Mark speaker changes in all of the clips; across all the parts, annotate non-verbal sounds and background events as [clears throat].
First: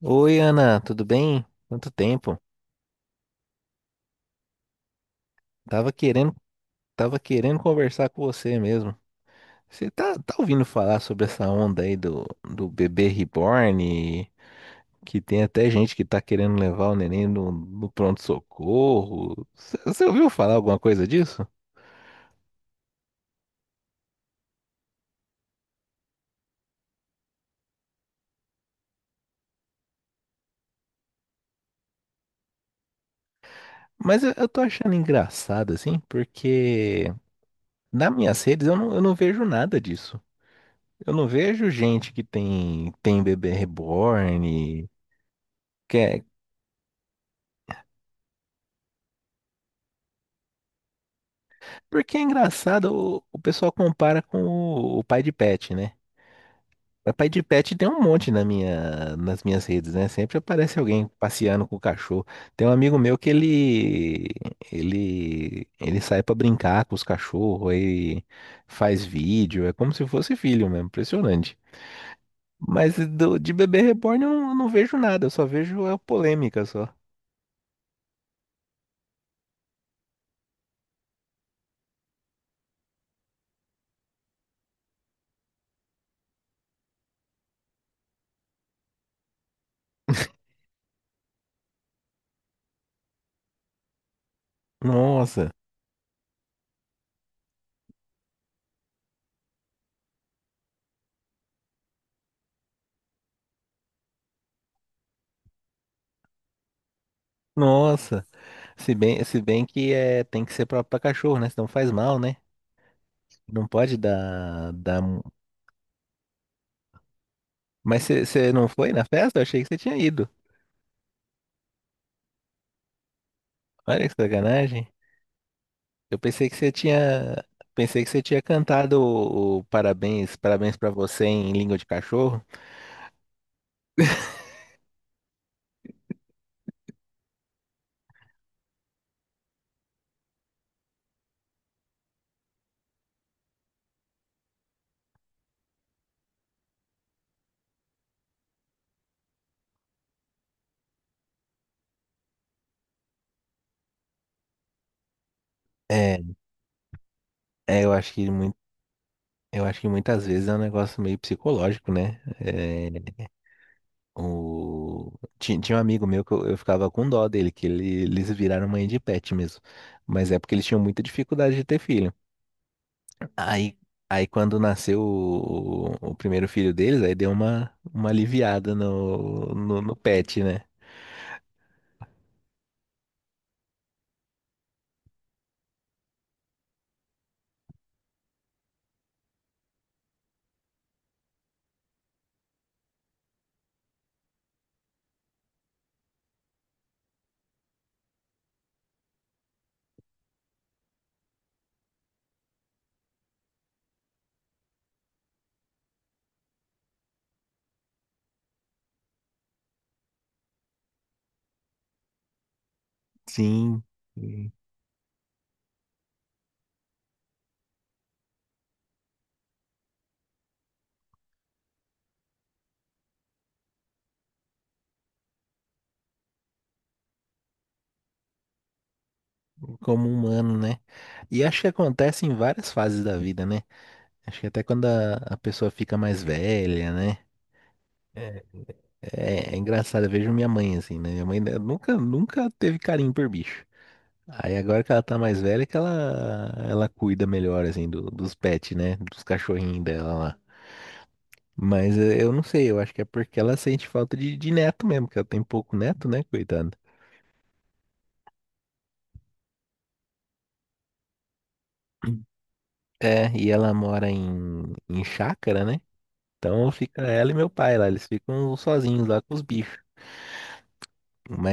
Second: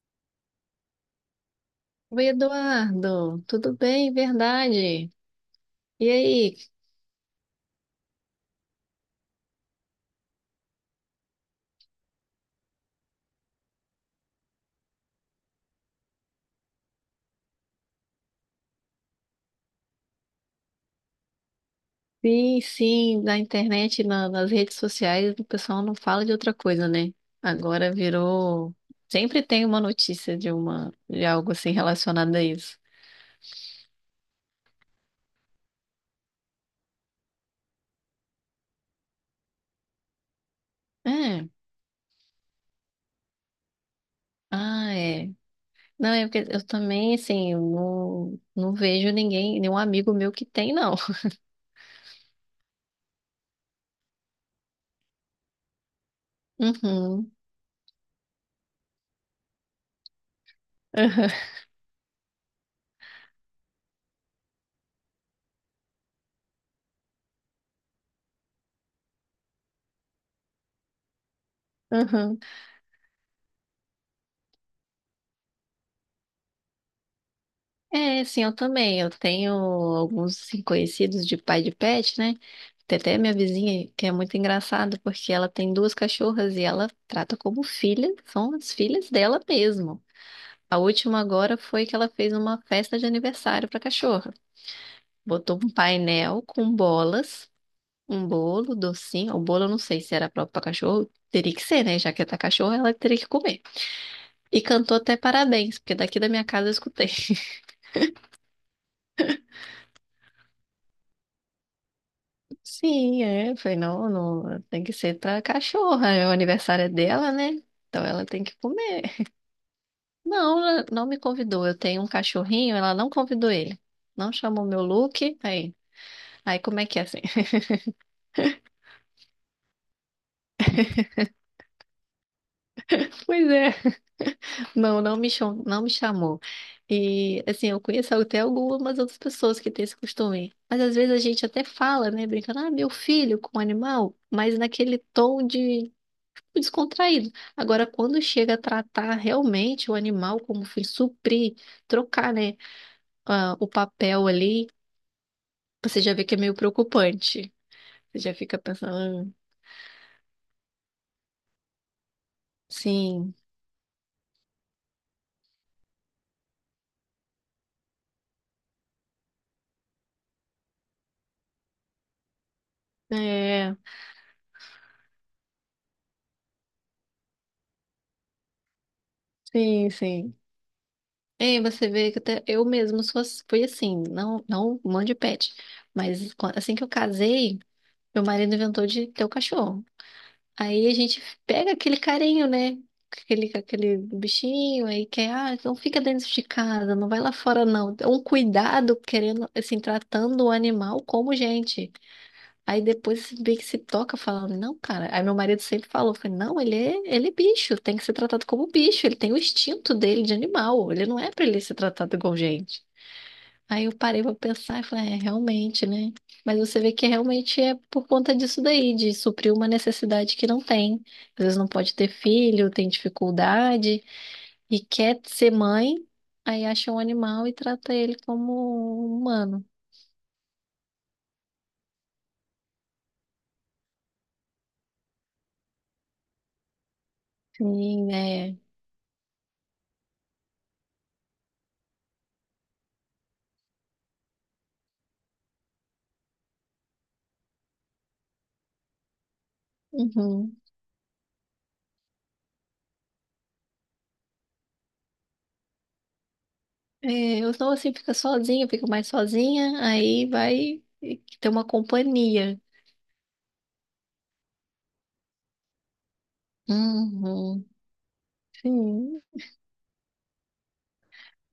Speaker 1: Oi, Ana, tudo bem? Quanto
Speaker 2: Oi,
Speaker 1: tempo?
Speaker 2: Eduardo, tudo bem? Verdade.
Speaker 1: Tava
Speaker 2: E
Speaker 1: querendo,
Speaker 2: aí?
Speaker 1: tava querendo conversar com você mesmo. Você tá ouvindo falar sobre essa onda aí do bebê reborn? Que tem até gente que tá querendo levar o neném no pronto-socorro. Você ouviu falar alguma coisa disso?
Speaker 2: Sim, sim, na internet, nas redes sociais, o pessoal não fala de outra coisa, né? Agora virou. Sempre tem uma notícia de algo assim relacionado a isso.
Speaker 1: Mas eu tô achando engraçado, assim, porque nas minhas redes eu não vejo nada disso. Eu não
Speaker 2: É,
Speaker 1: vejo gente que tem bebê reborn.
Speaker 2: ah, é. Não, é porque eu também, assim, eu não vejo ninguém, nenhum amigo meu que tem, não.
Speaker 1: Porque é engraçado, o pessoal compara com o pai de pet, né?
Speaker 2: [laughs]
Speaker 1: O pai
Speaker 2: Uhum.
Speaker 1: de pet tem um monte nas minhas redes, né? Sempre aparece alguém passeando com o cachorro. Tem um amigo meu ele sai pra brincar com os cachorros, aí faz vídeo, é como se fosse filho mesmo, impressionante.
Speaker 2: Uhum.
Speaker 1: Mas de bebê reborn eu não vejo nada, eu só vejo a polêmica só.
Speaker 2: É, sim, eu também. Eu tenho alguns assim, conhecidos de pai de pet, né? Tem até minha vizinha, que é muito engraçado, porque ela tem duas cachorras e ela trata como filha, são as filhas dela mesmo. A última agora foi que ela fez uma festa de aniversário para cachorra.
Speaker 1: Nossa,
Speaker 2: Botou um painel com bolas, um bolo, docinho. O bolo eu não sei se era próprio para cachorro, teria que ser, né? Já que é da cachorra, ela teria que comer. E cantou até parabéns, porque daqui da minha casa eu escutei.
Speaker 1: nossa. Se bem que é, tem que ser pra cachorro, né? Senão faz mal, né?
Speaker 2: Sim, é. Eu
Speaker 1: Não
Speaker 2: falei,
Speaker 1: pode
Speaker 2: não, não,
Speaker 1: dar,
Speaker 2: tem que
Speaker 1: dar...
Speaker 2: ser pra cachorra. É, o aniversário é dela, né?
Speaker 1: Mas
Speaker 2: Então ela tem
Speaker 1: você
Speaker 2: que
Speaker 1: não foi na
Speaker 2: comer.
Speaker 1: festa? Eu achei que você tinha ido.
Speaker 2: Não, ela não me convidou. Eu tenho um cachorrinho, ela não convidou ele.
Speaker 1: Olha que
Speaker 2: Não chamou meu
Speaker 1: sacanagem.
Speaker 2: look. Aí,
Speaker 1: Eu pensei que
Speaker 2: aí
Speaker 1: você
Speaker 2: como é que é assim?
Speaker 1: tinha...
Speaker 2: [laughs]
Speaker 1: Pensei que você tinha cantado o parabéns, parabéns pra você em língua de cachorro.
Speaker 2: Pois é. Não, não me chamou, não me chamou. E assim, eu conheço até algumas outras pessoas que têm esse costume. Mas às vezes a gente até fala, né, brincando, ah, meu filho com um animal, mas naquele tom de descontraído. Agora, quando chega a tratar realmente o animal como fim, suprir, trocar, né, ah, o papel ali, você já
Speaker 1: É,
Speaker 2: vê que é meio preocupante.
Speaker 1: eu acho
Speaker 2: Você
Speaker 1: que
Speaker 2: já
Speaker 1: muito,
Speaker 2: fica pensando, "Ah,
Speaker 1: eu acho que muitas vezes é um negócio meio psicológico, né?
Speaker 2: sim,
Speaker 1: O, tinha um amigo meu que eu ficava com dó dele, eles viraram mãe de pet mesmo. Mas é porque eles tinham muita dificuldade de ter filho.
Speaker 2: é,
Speaker 1: Aí, aí quando nasceu o primeiro filho deles, aí deu uma aliviada no, no,
Speaker 2: sim,
Speaker 1: no
Speaker 2: sim.
Speaker 1: pet, né?
Speaker 2: E você vê que até eu mesmo fui assim, não, não mande pet, mas assim que eu casei, meu marido inventou de ter o cachorro. Aí a gente pega aquele carinho, né? Aquele bichinho aí que é, ah, não fica dentro de casa, não vai lá fora, não. É um cuidado querendo, assim, tratando o animal como gente. Aí depois você vê que se toca falando, não, cara. Aí meu marido sempre falou, foi, não, ele é bicho, tem que ser tratado como bicho, ele tem o instinto dele de animal, ele não é pra ele ser tratado igual gente.
Speaker 1: Sim,
Speaker 2: Aí eu parei pra pensar e falei, é, realmente, né? Mas você vê que realmente é por conta disso daí, de suprir uma necessidade que não tem. Às vezes não pode ter filho, tem dificuldade e quer ser mãe, aí acha um animal e trata ele como um humano.
Speaker 1: como humano, né? E acho que acontece em várias fases da vida, né? Acho que até quando a pessoa fica mais velha, né?
Speaker 2: Sim,
Speaker 1: É,
Speaker 2: é.
Speaker 1: é engraçado, eu vejo minha mãe assim, né? Minha mãe né, nunca teve carinho por bicho. Aí agora que ela tá mais velha, é que ela cuida melhor, assim, dos pets, né? Dos cachorrinhos dela.
Speaker 2: Uhum.
Speaker 1: Mas eu não sei, eu acho que é porque ela sente falta de neto mesmo, que ela tem pouco neto, né, coitada.
Speaker 2: É, eu sou assim, fica sozinha, fico mais sozinha, aí vai ter uma
Speaker 1: [clears throat]
Speaker 2: companhia.
Speaker 1: É, e ela mora em chácara, né? Então fica ela e meu
Speaker 2: Uhum.
Speaker 1: pai lá, eles ficam sozinhos lá
Speaker 2: Sim.
Speaker 1: com os bichos.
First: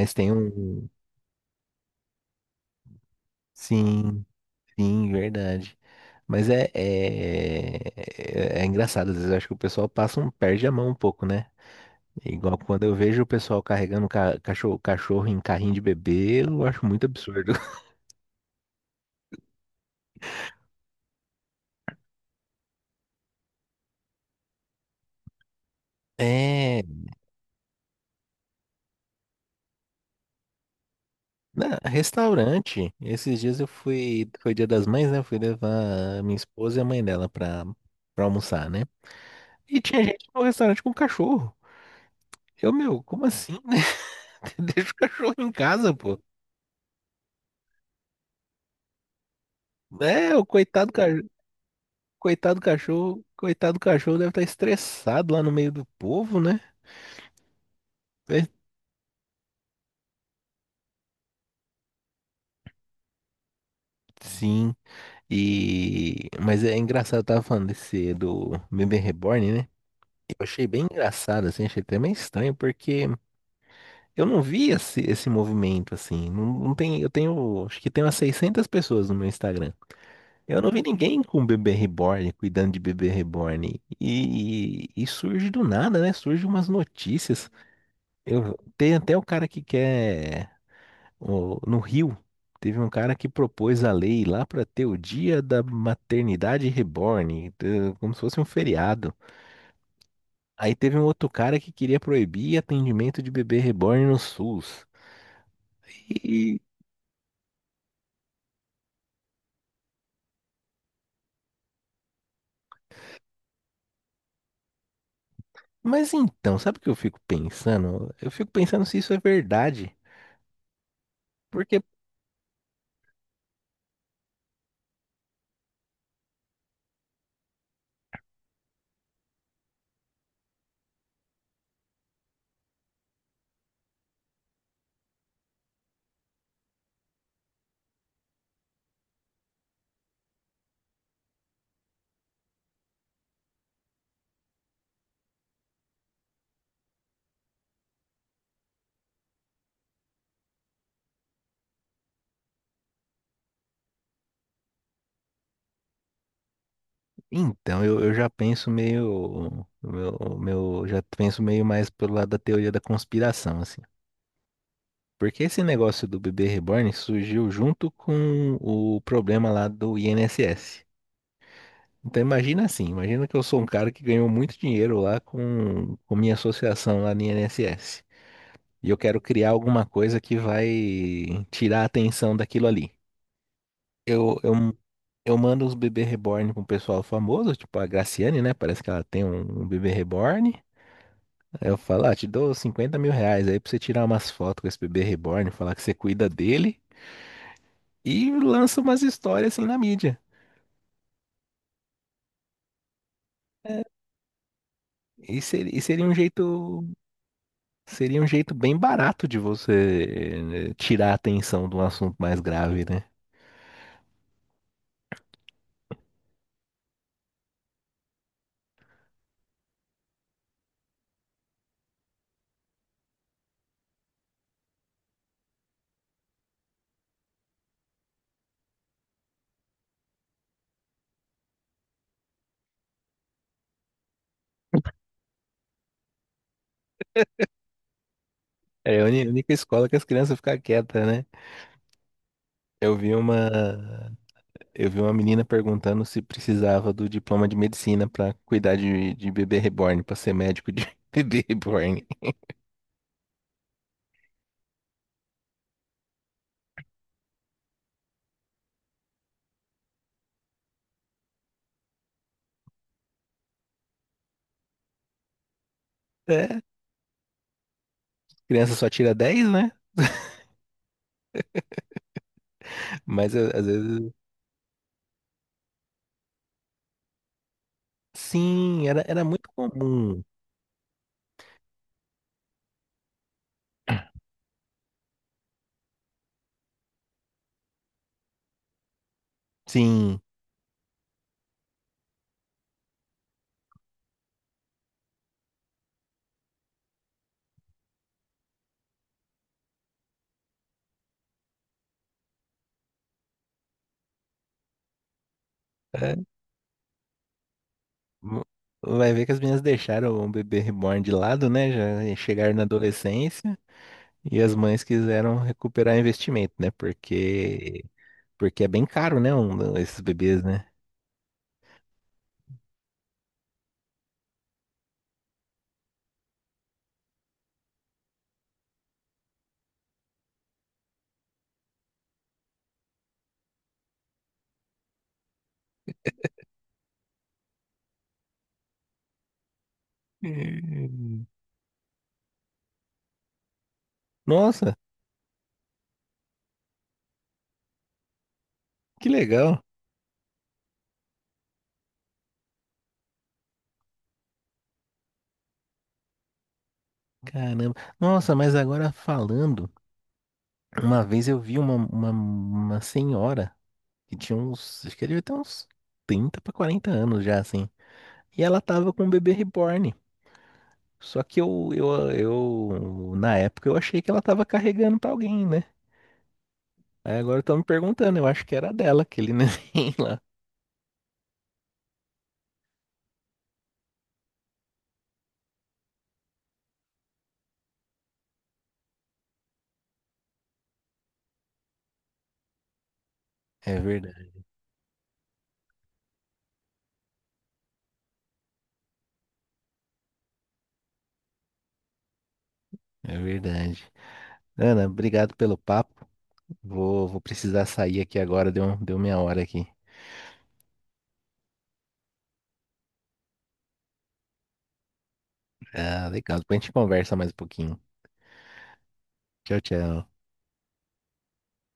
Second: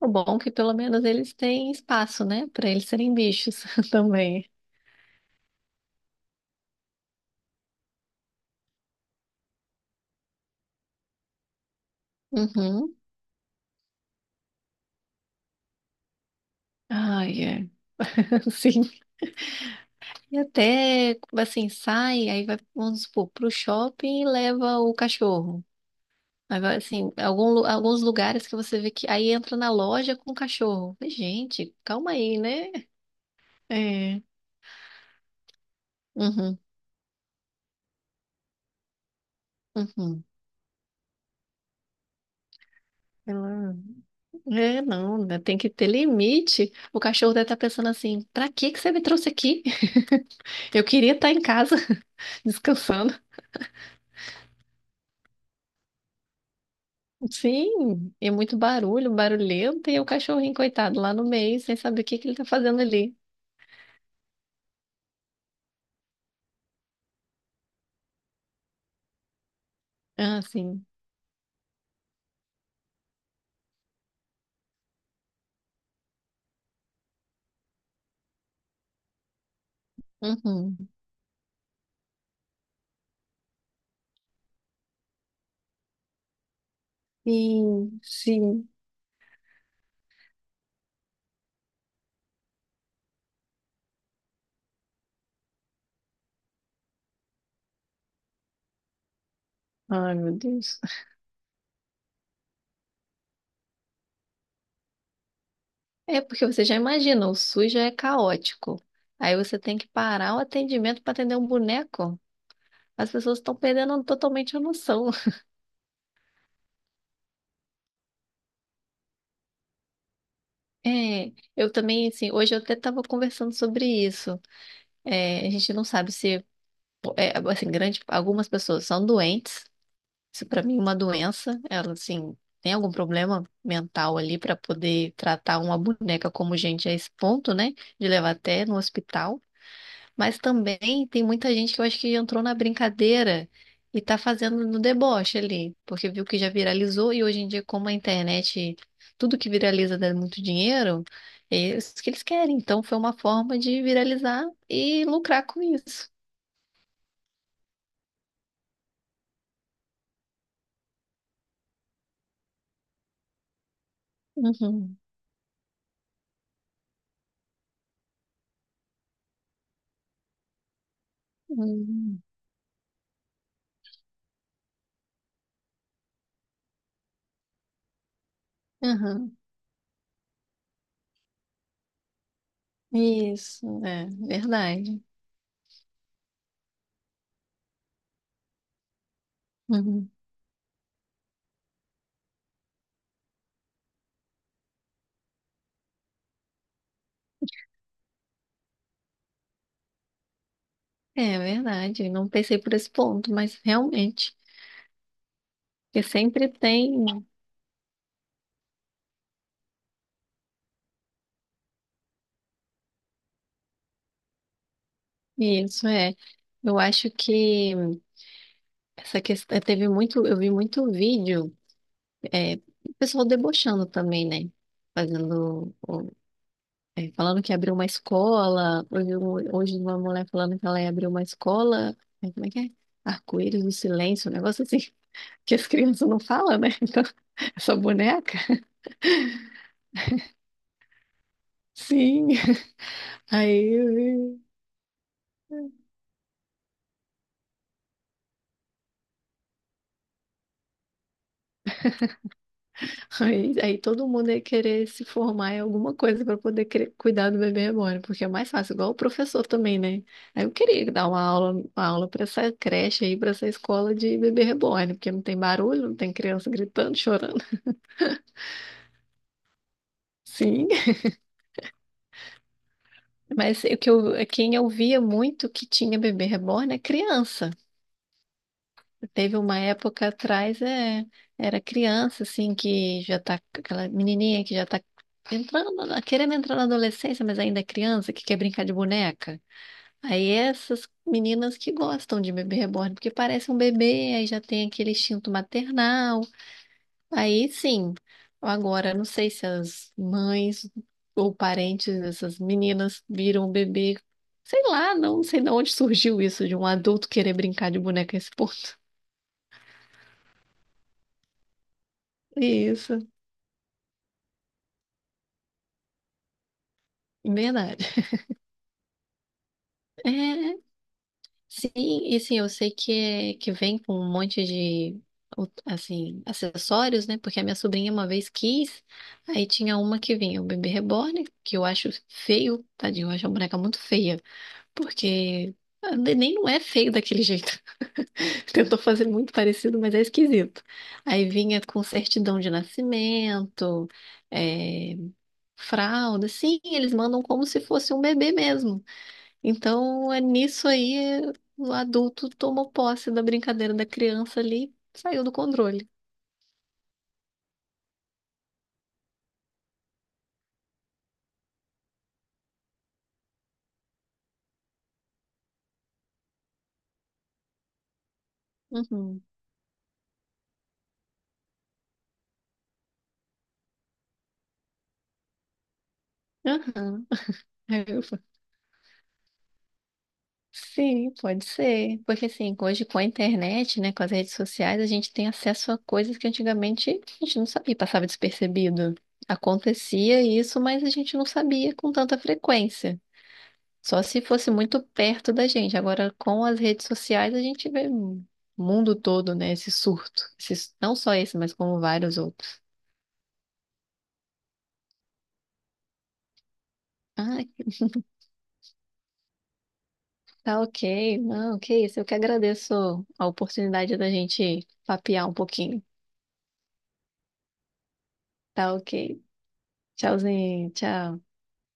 Speaker 2: O
Speaker 1: tem
Speaker 2: bom é que pelo
Speaker 1: um.
Speaker 2: menos eles têm espaço, né? Para eles serem bichos [laughs]
Speaker 1: Sim,
Speaker 2: também.
Speaker 1: sim, verdade. Mas é engraçado, às vezes eu acho que o pessoal passa um, perde a mão um pouco, né? Igual quando
Speaker 2: Uhum.
Speaker 1: eu vejo o pessoal carregando cachorro em carrinho de bebê, eu acho muito
Speaker 2: Ai,
Speaker 1: absurdo.
Speaker 2: é.
Speaker 1: [laughs]
Speaker 2: [laughs] Sim. E até, assim, sai, aí vai, vamos supor, pro shopping e leva o cachorro. Aí vai,
Speaker 1: É,
Speaker 2: assim, alguns lugares que você vê que aí entra na loja com o cachorro. Falei,
Speaker 1: né,
Speaker 2: gente, calma aí, né?
Speaker 1: restaurante. Esses dias eu
Speaker 2: É.
Speaker 1: fui, foi Dia das Mães, né? Eu fui levar a minha
Speaker 2: Uhum.
Speaker 1: esposa e a mãe dela pra almoçar, né? E tinha
Speaker 2: Uhum.
Speaker 1: gente no restaurante com cachorro. Eu, meu, como assim,
Speaker 2: Ela-
Speaker 1: né? [laughs]
Speaker 2: É,
Speaker 1: Deixa o
Speaker 2: não,
Speaker 1: cachorro
Speaker 2: né,
Speaker 1: em
Speaker 2: tem que ter
Speaker 1: casa, pô.
Speaker 2: limite. O cachorro deve estar pensando assim: pra que que você me trouxe aqui?
Speaker 1: É, o
Speaker 2: [laughs] Eu
Speaker 1: coitado,
Speaker 2: queria estar em casa. Descansando.
Speaker 1: coitado cachorro deve estar estressado lá no meio do povo, né?
Speaker 2: Sim, e
Speaker 1: É,
Speaker 2: muito barulho, barulhento, e o cachorrinho, coitado, lá no meio, sem saber o que que ele tá fazendo ali.
Speaker 1: sim. E mas é engraçado, eu tava falando desse do bebê reborn, né? Eu
Speaker 2: Ah,
Speaker 1: achei bem
Speaker 2: sim.
Speaker 1: engraçado, assim, achei até meio estranho, porque eu não vi esse movimento assim. Não, não tem, eu tenho, acho que tem umas 600 pessoas no meu Instagram. Eu não vi
Speaker 2: Uhum.
Speaker 1: ninguém com um bebê reborn, cuidando de bebê reborn. E surge do nada, né? Surge umas notícias.
Speaker 2: Sim,
Speaker 1: Eu,
Speaker 2: sim.
Speaker 1: tem até o cara que quer. No Rio, teve um cara que propôs a lei lá para ter o dia da maternidade reborn, como se fosse um feriado.
Speaker 2: Ai, meu
Speaker 1: Aí
Speaker 2: Deus.
Speaker 1: teve um outro cara que queria proibir atendimento de bebê reborn no SUS.
Speaker 2: É porque você já imagina, o SUS já é caótico. Aí você tem que parar o atendimento para atender um boneco. As pessoas estão perdendo totalmente a noção.
Speaker 1: Mas então, sabe o que eu fico pensando? Eu fico pensando se isso é verdade.
Speaker 2: É, eu
Speaker 1: Porque,
Speaker 2: também, assim, hoje eu até estava conversando sobre isso. É, a gente não sabe se, é, assim, grande, algumas pessoas são doentes. Isso para mim é uma doença. Ela, assim, tem algum problema mental ali para poder tratar uma boneca como gente a esse ponto, né? De levar até no hospital. Mas também tem muita gente que eu acho que entrou na brincadeira e tá fazendo no deboche ali, porque viu que já viralizou e hoje em dia, como a internet, tudo que viraliza dá muito dinheiro, é isso que eles querem. Então foi uma forma de viralizar e lucrar com isso.
Speaker 1: então, eu já penso meio, já penso meio mais pelo lado da teoria da conspiração, assim.
Speaker 2: Uhum.
Speaker 1: Porque esse negócio do bebê reborn surgiu junto com o problema lá do INSS. Então,
Speaker 2: Uhum.
Speaker 1: imagina assim, imagina que eu sou um cara que ganhou muito dinheiro lá com minha associação lá no INSS. E eu quero
Speaker 2: Uhum.
Speaker 1: criar alguma coisa que vai tirar a atenção daquilo ali.
Speaker 2: Isso, é
Speaker 1: Eu, eu
Speaker 2: verdade.
Speaker 1: Eu mando os bebê reborn pro pessoal famoso, tipo a Graciane, né? Parece que ela tem um bebê
Speaker 2: Uhum.
Speaker 1: reborn. Aí eu falo, ah, te dou R$ 50.000 aí pra você tirar umas fotos com esse bebê reborn, falar que você cuida dele e lança umas histórias assim na mídia.
Speaker 2: É verdade, não pensei por esse ponto, mas realmente,
Speaker 1: E seria, e
Speaker 2: porque
Speaker 1: seria um
Speaker 2: sempre
Speaker 1: jeito,
Speaker 2: tem
Speaker 1: seria um jeito bem barato de você tirar a atenção de um assunto mais grave, né?
Speaker 2: isso, é. Eu acho que essa questão teve muito, eu vi muito vídeo, é, o pessoal debochando também, né? Fazendo, é, falando que abriu uma escola. Hoje uma mulher falando que ela ia abrir uma escola. Como é que é? Arco-íris do silêncio, um negócio assim, [laughs] que as crianças não falam, né? Então, [laughs] essa boneca.
Speaker 1: É a única escola que as crianças ficam quietas, né?
Speaker 2: Sim.
Speaker 1: Eu vi uma,
Speaker 2: Aí,
Speaker 1: eu vi uma menina perguntando se precisava do diploma de medicina pra cuidar de bebê reborn, pra ser médico de [laughs] bebê reborn.
Speaker 2: aí, todo mundo ia querer se formar em alguma coisa para poder cuidar do bebê reborn, porque é mais fácil, igual o professor também, né? Aí eu queria dar uma aula para essa creche aí, para essa escola de bebê reborn, porque não tem barulho, não tem criança
Speaker 1: É,
Speaker 2: gritando, chorando. [laughs]
Speaker 1: criança só tira dez, né?
Speaker 2: Sim, mas
Speaker 1: Às vezes.
Speaker 2: quem eu via muito que tinha bebê reborn é criança.
Speaker 1: Sim, era
Speaker 2: Teve
Speaker 1: muito
Speaker 2: uma época
Speaker 1: comum.
Speaker 2: atrás, é, era criança, assim, que já tá, aquela menininha que já tá entrando, querendo entrar na adolescência, mas ainda é criança, que quer brincar de boneca.
Speaker 1: Sim.
Speaker 2: Aí essas meninas que gostam de bebê reborn, porque parece um bebê, aí já tem aquele instinto maternal. Aí sim, agora não sei se as mães ou parentes dessas meninas viram o bebê, sei lá, não sei de onde
Speaker 1: É,
Speaker 2: surgiu isso, de um adulto querer brincar de boneca a esse
Speaker 1: M-
Speaker 2: ponto.
Speaker 1: vai ver que as meninas deixaram o bebê reborn de lado, né? Já
Speaker 2: [laughs]
Speaker 1: chegaram na
Speaker 2: Isso.
Speaker 1: adolescência e as mães quiseram recuperar investimento, né? Porque,
Speaker 2: Verdade.
Speaker 1: porque é bem caro, né? Um, esses
Speaker 2: É,
Speaker 1: bebês, né?
Speaker 2: sim, e sim, eu sei que, que vem com um monte de, assim, acessórios, né? Porque a minha sobrinha uma vez quis, aí tinha uma que vinha o bebê reborn, que eu acho feio, tadinho, eu acho a boneca muito feia, porque a neném não é feio daquele jeito. [laughs] Tentou fazer muito parecido, mas é esquisito.
Speaker 1: Hum,
Speaker 2: Aí vinha com certidão de nascimento,
Speaker 1: nossa,
Speaker 2: é, fralda, sim, eles mandam como se fosse um bebê mesmo.
Speaker 1: que legal.
Speaker 2: Então, é nisso aí, o adulto tomou posse da brincadeira da criança ali, saiu do controle.
Speaker 1: Caramba. Nossa, mas agora falando, uma vez eu vi uma senhora que tinha uns, acho que ela devia ter uns 30 para 40 anos já, assim. E ela tava com um
Speaker 2: Uhum.
Speaker 1: bebê reborn. Só que na época eu achei que ela tava carregando pra alguém, né?
Speaker 2: Aham.
Speaker 1: Aí agora estão me
Speaker 2: Aí eu
Speaker 1: perguntando,
Speaker 2: fa-
Speaker 1: eu acho que era dela, aquele [laughs] neném lá.
Speaker 2: Sim, pode ser. Porque assim, hoje com a internet, né, com as redes sociais, a gente tem acesso a coisas que antigamente a gente não sabia, passava despercebido. Acontecia isso, mas a gente não sabia com tanta frequência.
Speaker 1: É
Speaker 2: Só se
Speaker 1: verdade,
Speaker 2: fosse muito perto da gente. Agora, com as redes sociais, a gente vê o mundo todo, né? Esse surto. Não só esse, mas como vários outros.
Speaker 1: é verdade. Ana, obrigado pelo papo. Vou
Speaker 2: Ah,
Speaker 1: precisar sair aqui agora, deu minha hora aqui.
Speaker 2: tá ok. Não, que isso. Eu que agradeço a oportunidade da gente papear um pouquinho.
Speaker 1: Ah, legal, depois a gente conversa mais um pouquinho.
Speaker 2: Tá ok.
Speaker 1: Tchau, tchau.
Speaker 2: Tchauzinho, tchau.